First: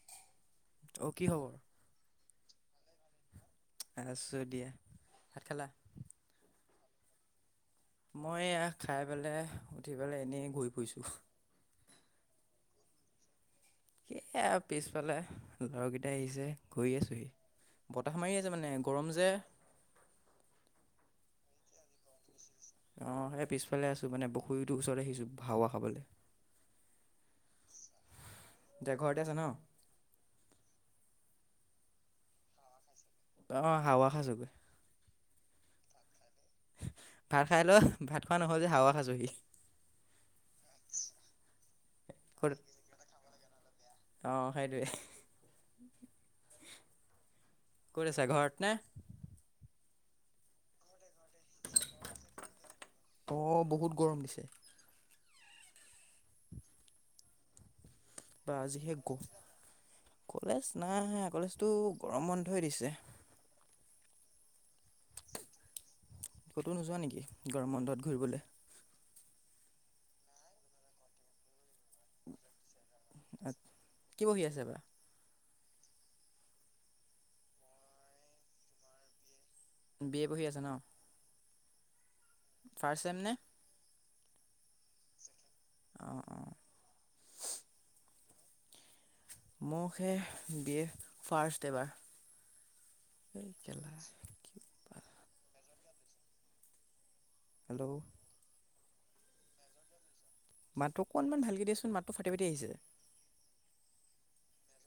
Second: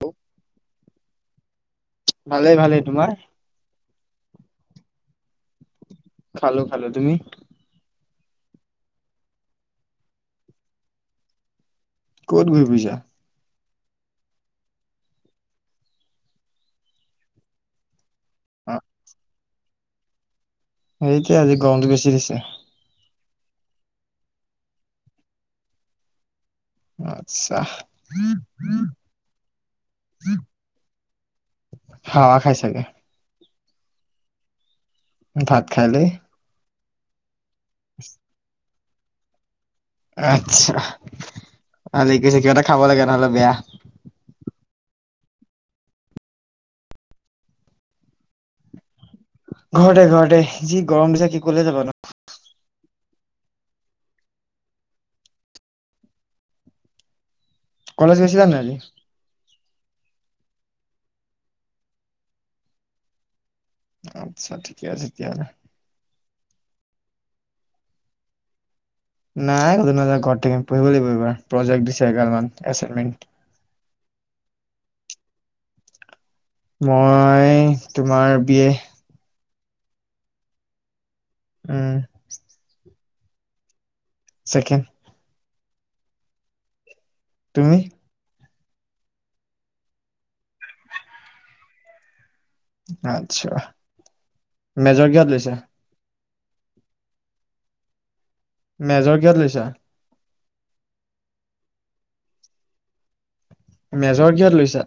Hello. অহ' কি খবৰ? ভালে তোমাৰ? আছোঁ দিয়া। ভাত খালা? খালো, খালো। তুমি? মই এয়া খাই পেলাই, উঠি পেলাই, এনেই ঘূৰি ফুৰিছোঁ। ক'ত ঘূৰি ফুৰিছা? সেয়া পিছফালে, লগত কেইটাই আহিছে ঘূৰি আছোহি। সোমাই আছে অ মানে গৰম যে। সেইটোয়ে আজি গৰমটো বেছি দিছে। অহ' সেই পিছফালে আছোঁ। মানে পখুৰীটোৰ ওচৰত আহিছোঁ হাৱা খাবলৈ। আচ্ছা। এতিয়া ঘৰতে আছা ন? হাৱা খাই চাগে। অ হাৱা খাইছোগে। ভাত খালি? ভাত খাই লৈ, ভাত খোৱা নহ'ল যে হাৱা খাইছোঁহি। আচ্ছা। ভলে কৈছে কিবা ক'ত এটা খাব লাগে নহ'লে বেয়া। অঁ সেইটোৱে। ক'ত আছা, ঘৰত নে? ঘৰতে ঘৰতে, যি গৰম দিছা কি কলৈ যাবা নোৱাৰি। অহ' বহুত গৰম দিছে। কলেজ গৈছিলা বা নে নাই আজি? আজিহে গ কলেজ নাই, কলেজটো গৰম বন্ধই দিছে। আচ্ছা ঠিকে আছে তেতিহলে। ক'তো নোযোৱা নেকি? গৰম বন্ধত ঘূৰিবলে। নাই আজি নাজাও ঘৰত থাকিম। পঢ়িব লাগিব এইবাৰ প্ৰজেক্ট দিছে এগালমান আ কি পঢ়ি আছে এইবাৰ? মই তোমাৰ বি এ। বি এ পঢ়ি আছা ন। উম'। ফাৰ্ষ্ট চেম নে? চেকেণ্ড। অঁ, অঁ। তুমি? মোক সে বি এ ফাৰ্ষ্ট এবাৰ। এই আত্ছা কেলা মেজৰ কিহত লৈছে? হেল্ল'? মেজৰ কিহযত লৈছা? মাতটো অকণমান ভালকৈ দিয়াচোন, মাতটো ফাটি ফাটি আহিছে। মেজৰ কিহত লৈছা?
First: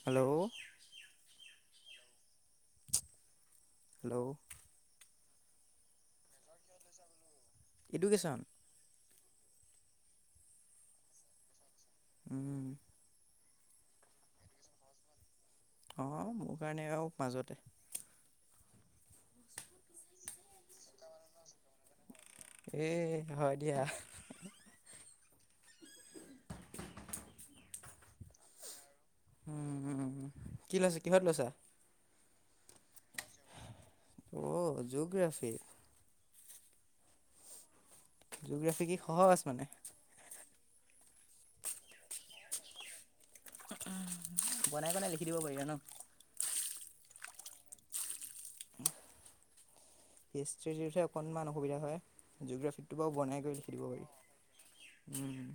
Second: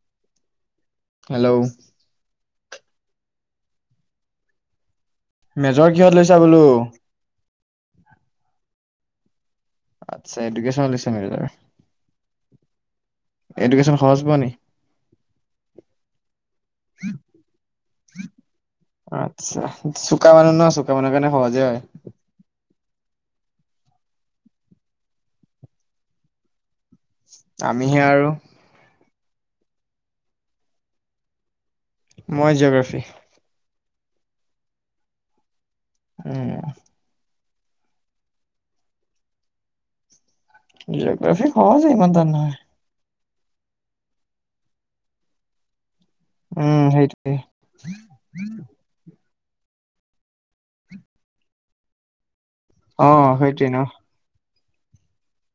হেল্ল'। হেল্ল'। হেল্ল'? মেজৰ কিহত লৈছা বোলো? এডুকেশ্বন। আচ্ছা, এডুকেশ্বনত লৈছো মেজৰ! উম। এডুকেশ্বন সহজ পোৱা নি? অঁ, মোৰ কাৰণে আৰু মাজতে। আচ্ছা, চোকা মানুহ নহ, চোকা মানুহৰ কাৰণে সহজে হয়। এ হয় দিয়া। আমিহে আৰু উম, উম, কি লৈছা? কিহত লৈছা? মই জিঅ'গ্ৰাফি। অ', জিঅ'গ্ৰাফি! উম। জিঅ'গ্ৰাফী কি সহজ মানে? জিঅ'গ্ৰাফি সহজে, ইমান টান নহয়। বনাই বনাই লিখি দিব পাৰি ন? উম, হেইটোৱে। হিষ্টৰীটোতহে অকনমান অসুবিধা হয়। জিঅ'গ্ৰাফীটো অ বাৰু বনাই কৰি সেইটোৱে ন। লিখি দিব পাৰি। উম।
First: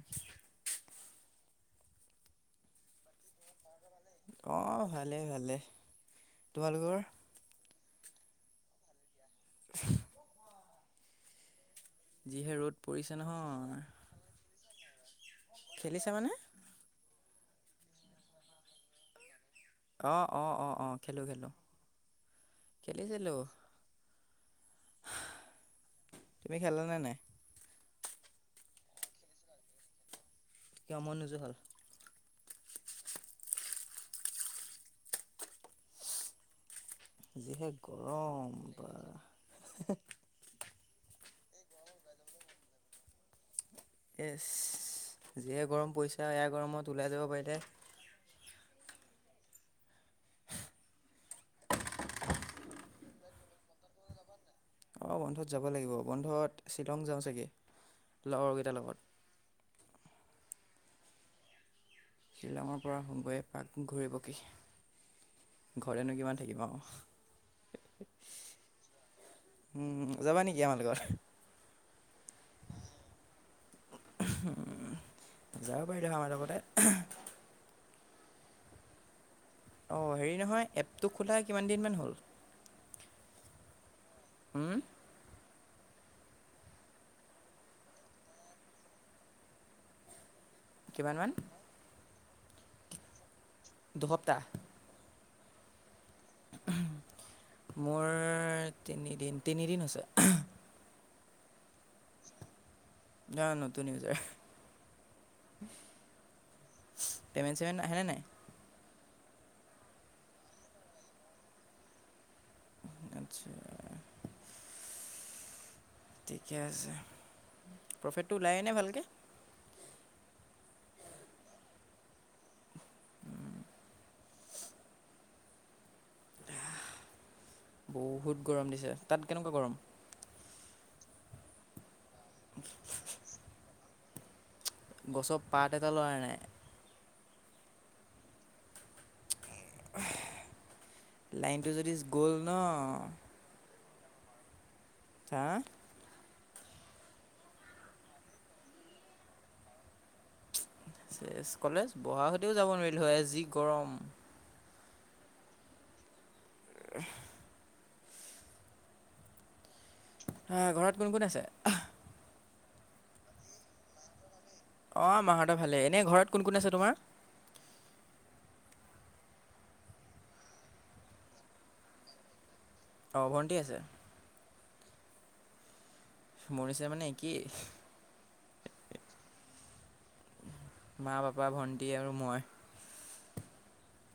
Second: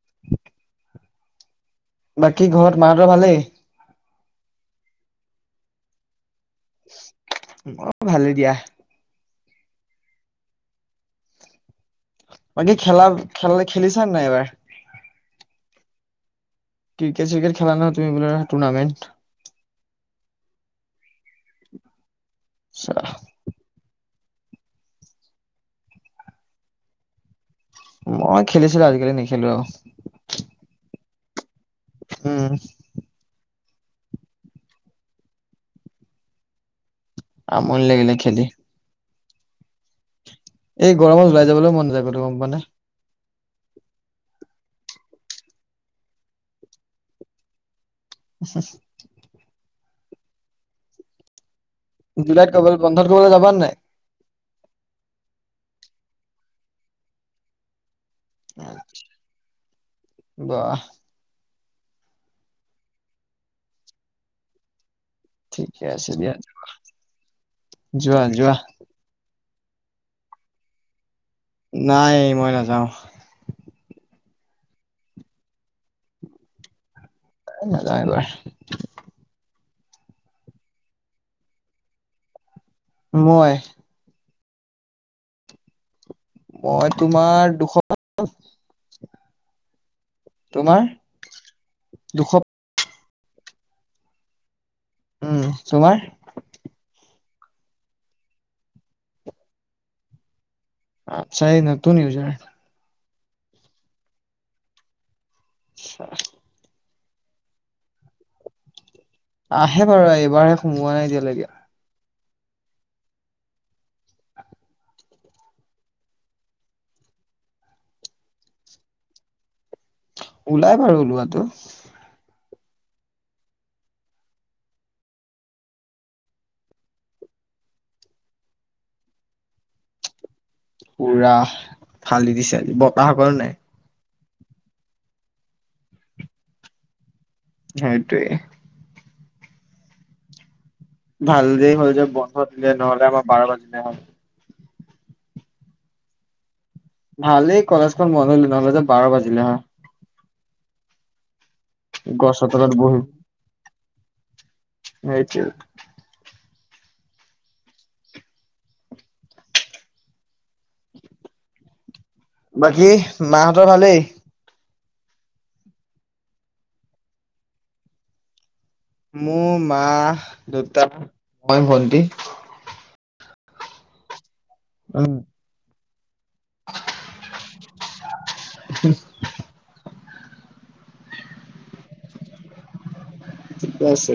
বাকী ঘৰত মাহঁতৰ ভালেই? অ', ভালেই ভালেই। তোমালোকৰ? ভালে দিয়া। [unintelligible] যিহে বাকি ৰ'দ খেলা, পৰিছে খেল নহয়। খেলিছ নাই এবাৰ? খেলিছা মানে? ক্ৰিকেট চ্ৰিকেট খেলা নহয় তুমি, টৰ্নামেট। অ', অ', অ', অ', খেলো খেলো। আচ্ছা, খেলিছিলো। তুমি খেলানে নাই? মই খেলিছিলো আজিকালি নেখেলো আৰু। কিয় মন নোযোৱা হল? উম। যিহে আমনি লাগিলে খেলি। গৰম, বা। এই গৰমত ওলাই যাবলৈ মন নাযায় কতো গম পোৱা নে? ইছ, যিয়ে গৰম পৰিছে এয়া গৰমত ওলাই যাব পাৰিলে [unintelligible] জুলাইত কৰবালে, বন্ধত কৰিবলৈ যাবা নাই? অঁ, বন্ধত যাব লাগিব বন্ধত শ্বিলং যাওঁ চাগে। লগৰকেইটাৰ লগত। বাহ! শ্বিলঙৰ পৰা আহাংগৈ এপাক ঘূৰিব পকি। ঠিকে আছে ঘৰতেনো দিয়া, কিমান থাকিম আৰু যোৱা, যোৱা। উম, যাবা নেকি আমাৰ লগত? নাই, মই নাযাওঁ। যাব পাৰিলা হয়, আমাৰ লগতে। এ নাযাওঁ এইবাৰ। অঁ, হেৰি নহয় এপটো খোলা কিমান দিনমান হ'ল? মই? উম? মই তোমাৰ দুশ [unintelligible] কিমানমান? দুশপ দুসপ্তাহ। উম, তোমাৰ? মোৰ তিনিদিন, তিনিদিন হৈছে। আচ্ছা, এ নতুন ইউজাৰ। ন, নতুন হৈ যায়। [inaudible] পেমেণ্ট-চেমেণ্ট আহেনে, নাই? আহে বাৰু, এইবাৰহে সোমোৱা নাই এতিয়ালৈকে। আচ্ছা। ঠিকে আছে, প্ৰফিটটো ওলায়েনে ভালকে? ওলাই বাৰু ওলোৱাটো। বহুত গৰম দিছে, তাত কেনেকুৱা গৰম? পুৰা, ফালি দিছে আজি, বতাহ অকনো নাই। গছৰ পাত এটা, লৰা নাই। সেইটোৱেই। [inaudible] ভাল দে লাইনটো হ'ল যদি যে, গ'ল বন্ধ ন দিলে নহ'লে আমাৰ বাৰ বাজিলে হয়। হা ভালেই কলেজখন বন্ধ হলে নহ'লে যে বাৰ বাজিলে হা কলেজ বহা গছৰ সৈতেও যাব নোৱাৰিলো হয় যি গৰম সেইটোৱ উ হ ঘৰত কোন কোন আছে বাকী মাহঁতৰ ভালেই আহ মাহঁত ভালে এনে ঘৰত কোন কোন আছে তোমাৰ মোৰ মা দেউতা মই ভন্টি অঁ ভণ্টি আছে উম মোৰ নিচিনা মানে একে মা পাপা ভণ্টি আৰু মই থিকে আছে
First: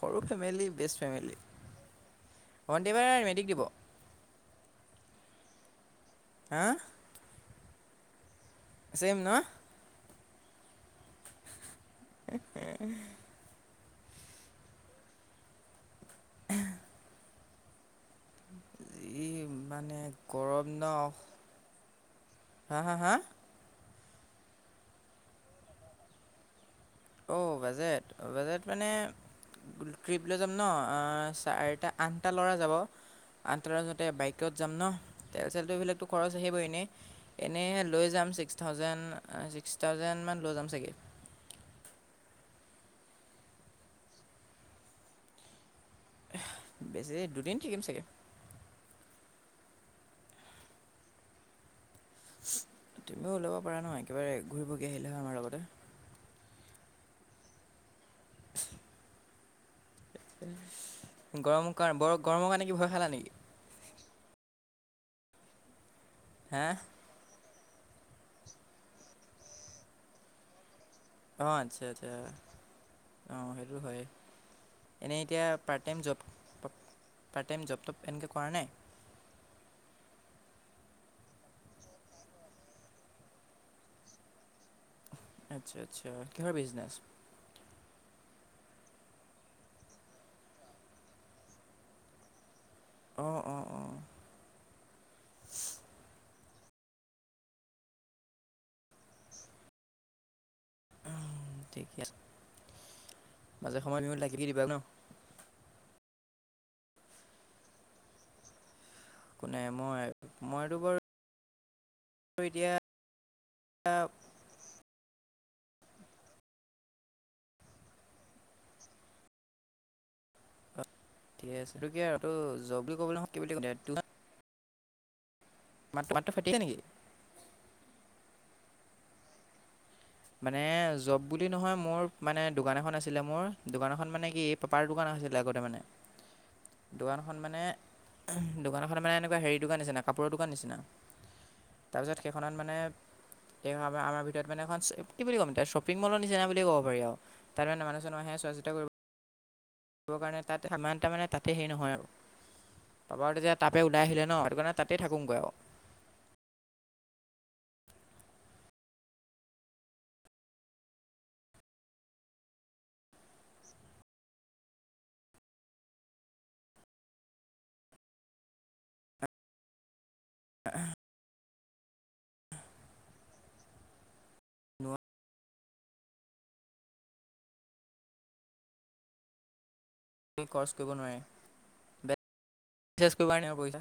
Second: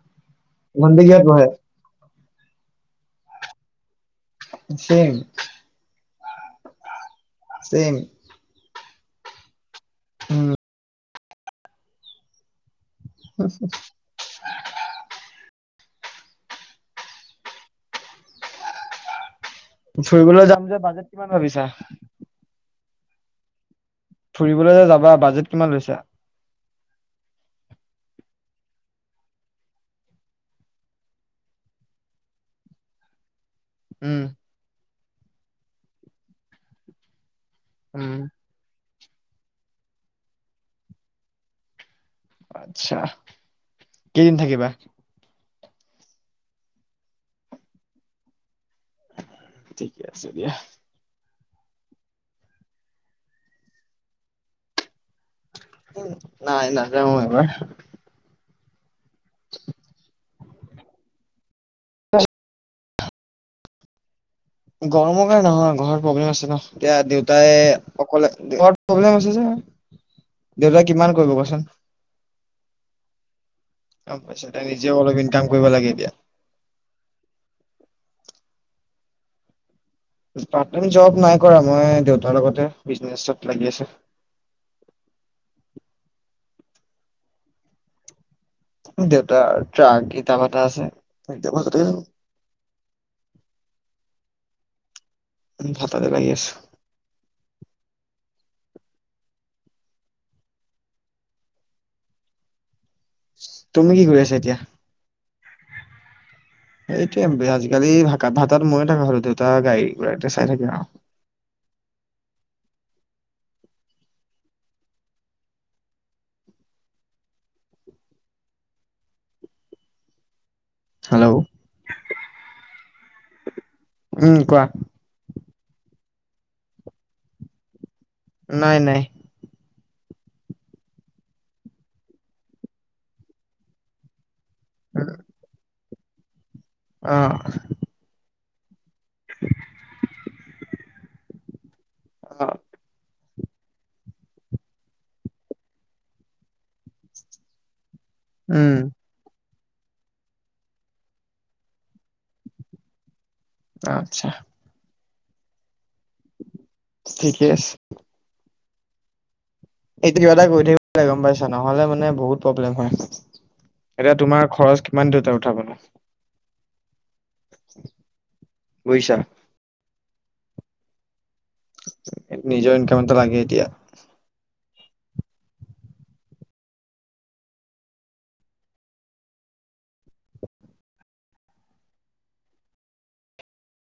সৰু ফেমিলি বেষ্ট ভণ্টি কিহত ফেমিলি পঢ়ে? ভন্টি এইবাৰ মেট্ৰিক দিব চেম হা চেইম চেম ন উম [unintelligible] উহ এই ফুৰিবলৈ যাম যে বাজেট কিমান ভাবিছা? হা হা হা ফুৰিবলৈ যে যাবা বাজেট কিমান লৈছা? অ বাজেট, বাজেট মানে ট্ৰিপ লৈ যাম ন চাৰিটা আঠটা ল'ৰা যাব। আঠটা ল'ৰা উম বাইকত যাম ন তেল চলটো এইবিলাকতো খৰচ আহিবই এনে এনেই লৈ উম যাম ছিক্স থাউজেণ্ড ছিক্স থাউজেণ্ড মান লৈ যাম চাগে। আচ্ছা কেইদিন থাকিবা। বেছি দুদিন থিকিম চাগে। ঠিকে আছে দিয়া। তুমিও ওলাব পাৰা নহয়। একেবাৰে ঘূৰিপকি আহিলে। হয় আমাৰ লগতে নাই নাযাও এবাৰ। [unintelligible] গৰমৰ কাৰণে ব গৰমৰ কাৰণে কি ভয় খালা নেকি? গৰমৰ কাৰণে নহয়। ঘৰত প্ৰব্লেম আছে ন, হা এতিয়া দেউতাই অকলে ঘৰত প্ৰব্লেম আছে যে। দেউতাক অ আচ্ছা আচ্ছা অ সেইটো হয়। গম পাইছা তাই নিজেও অলপ এনেই ইনকাম এতিয়া কৰিব পাৰ্ট লাগে টাইম এতিয়া। জব, পাৰ্ট টাইম জব টোব সেনেকৈ কৰা নাই? পাৰত টাইম জব নাই কৰা মই দেউতাৰ লগতে বিজনেচত লাগি আছো। আটচ্চা। আটচ্চাঁ। কিহৰ বিজনেচ? দেউতাৰ ট্ৰাক ইটাভাটা আছে। অ অ অ ভাতাতে লাগি আছো। উম। থিকে আছে। মাজে তুমি সময়ে কি তুমিও কৰি লাগি আছা এতিয়া? দিবা ন সেইটো বে আজিকালি ভাত ভাতাত ময়ে থাকা হল দেউতা একো নাই গাডী মই ঘোৰা চাই থাকে মইতো আৰু। বাৰু এতিয়া হেল্ল' ঠিকে আছে ত কিয় আৰু যব বুলি ক'বলৈ [unintelligible] উম কোৱা মাটো ফাটিচে নেকি? নাই। নাই। মানে জব বুলি নহয়, মোৰ মানে দোকান এখন আছিলে মোৰ দোকানখন মানে কি পাৰ দোকান আছিলে আগতে মানে। অ দোকানখন মানে দোকানখন মানে এনেকুৱা হেৰিৰ দোকান নিচিনা, কাপোৰৰ দোকান নিচিনা। তাৰপিছত অ সেইখনত মানে আমাৰ আমাৰ ভিতৰত মানে এখন কি বুলি ক'ম শ্বপিং মলৰ নিচিনা বুলি ক'ব পাৰি আৰু তাত মানে মান হেনো চোৱা চিতা উম কৰিব দিবৰ কাৰণে তাত সমান তা মানে তাতে সেইৰি নহয় আৰু। তাৰ পাৰা তেতিয়া তাপে ওলাই আহিলে আচ্ছা ন সেই কাৰণে তাতে থাকোঁগৈ আৰু [unintelligible] ঠিকেই আছে। এইটো কিবা এটা গৈ থাকিবে গম পাইছা। নহলে মানে বহুত প্ৰব্লেম হয়। এতিয়া তোমাৰ খৰচ কিমান দেউতা উঠাবলৈ ন। বুজিছা? আহ নিজৰ ইনকামত লাগে এতিয়া। ন [unintelligible] কৰ্চ কৰিব নোৱাৰে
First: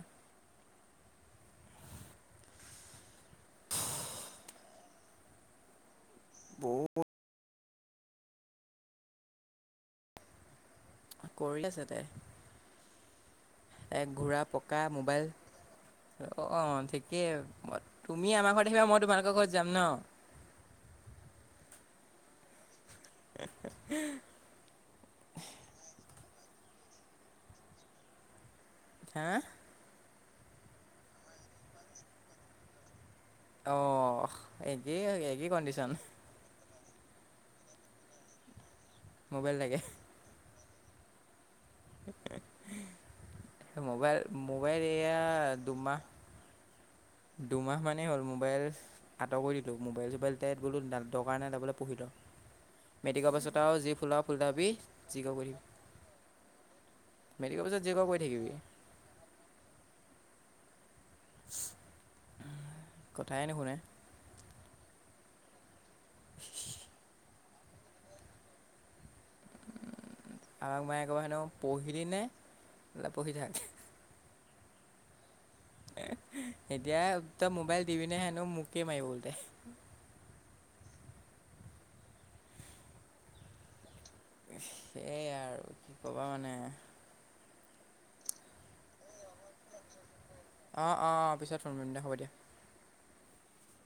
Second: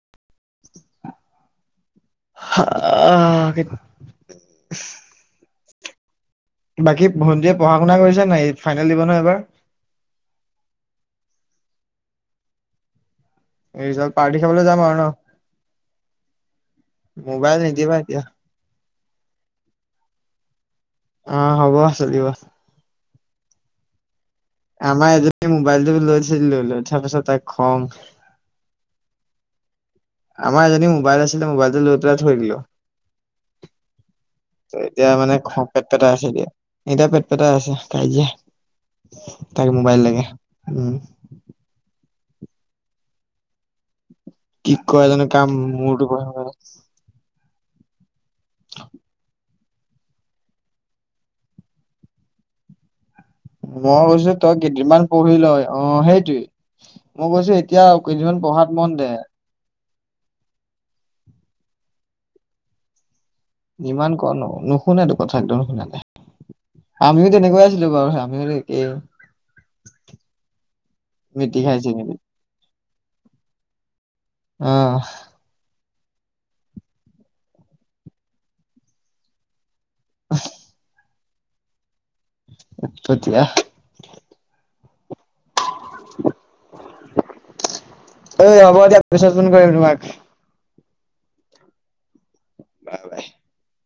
[unintelligible] হাআ বহুত বাকী ভণ্টীয়ে পঢ়া-শুনা কৰিছেনে নাই? ফাইনেল দিব নহয় এইবাৰ। কৰি আছে তাই। ৰিজাল্ট, পাৰ্টি খাবলৈ যাম আৰু ন। অ', অ', ঠিকেই, মোবাইল নিদিবা এতিয়া তুমি আমাৰ ঘৰত আহিবা মই তোমাৰ [unintelligible] ঘৰত যাম নহ? অ', হ'ব [unintelligible] [unintelligible] আমাৰ এজন মোবাইলটো লৈছিল লৈই থকাৰ পাছা তাক খং। হা? আমাৰ এজনী মোবাইল আছিলে, মোবাইলতে লৈ পিনে থৈ দিলো। অ একে এতিয়া আৰু মানে একে খং পেট কণ্ডিচন। পেটাই আছে এতিয়া এতিয়া পেট পেত আছে, কাজিয়া তাক মোবাইল লাগে। উম। মোবাইল কি মোবাইল কৰে এয়া জানো কাৰ দুমাহ মূৰটো পঢ়ে জা দুমাহ মানেই হ'ল মোবাইল আঁতৰ কৰি দিলো, মোবাইল চোবাইল বোলো দৰকাৰ নাই [unintelligible] পঢ়ি ল'। [inaudible] পাছত আৰু যি মই ফুল কৈছো, ফুল তই থাকিবি কেইদিনমান যি কৰ পঢ়ি ল' কৰি থাকিবি অ', সেইটোৱে। মই কৈছো, মেট্ৰিকৰ পাছত যি এতিয়া কৰ কৰি কেইদিমান থাকিবি পঢ়াত মন দে। [unintelligible] নুশুনে ইমান [unintelligible] নুশুনেতো কথা [unintelligible] নুশুনে আমিও তেনেকুৱাই আছিলো বাৰু, আমিও একেই। আমাক মায়ে ক'ব হেনো মিতি খাইছিলো পঢ়িলি নে, পঢ়ি থাক। অহ। এতিয়া তই মোবাইল টিভি [unintelligible] হেনো মোকে মাৰিব [unintelligible] [unintelligible] [unintelligible] সেইয়াই আৰু, কি ক'বা মানে এ হ'ব দিয়া, পিছত ফোন কৰিম তোমাক। অ', অ', পিছত ফোন দিয়া, হ'ব দিয়া। [unintelligible]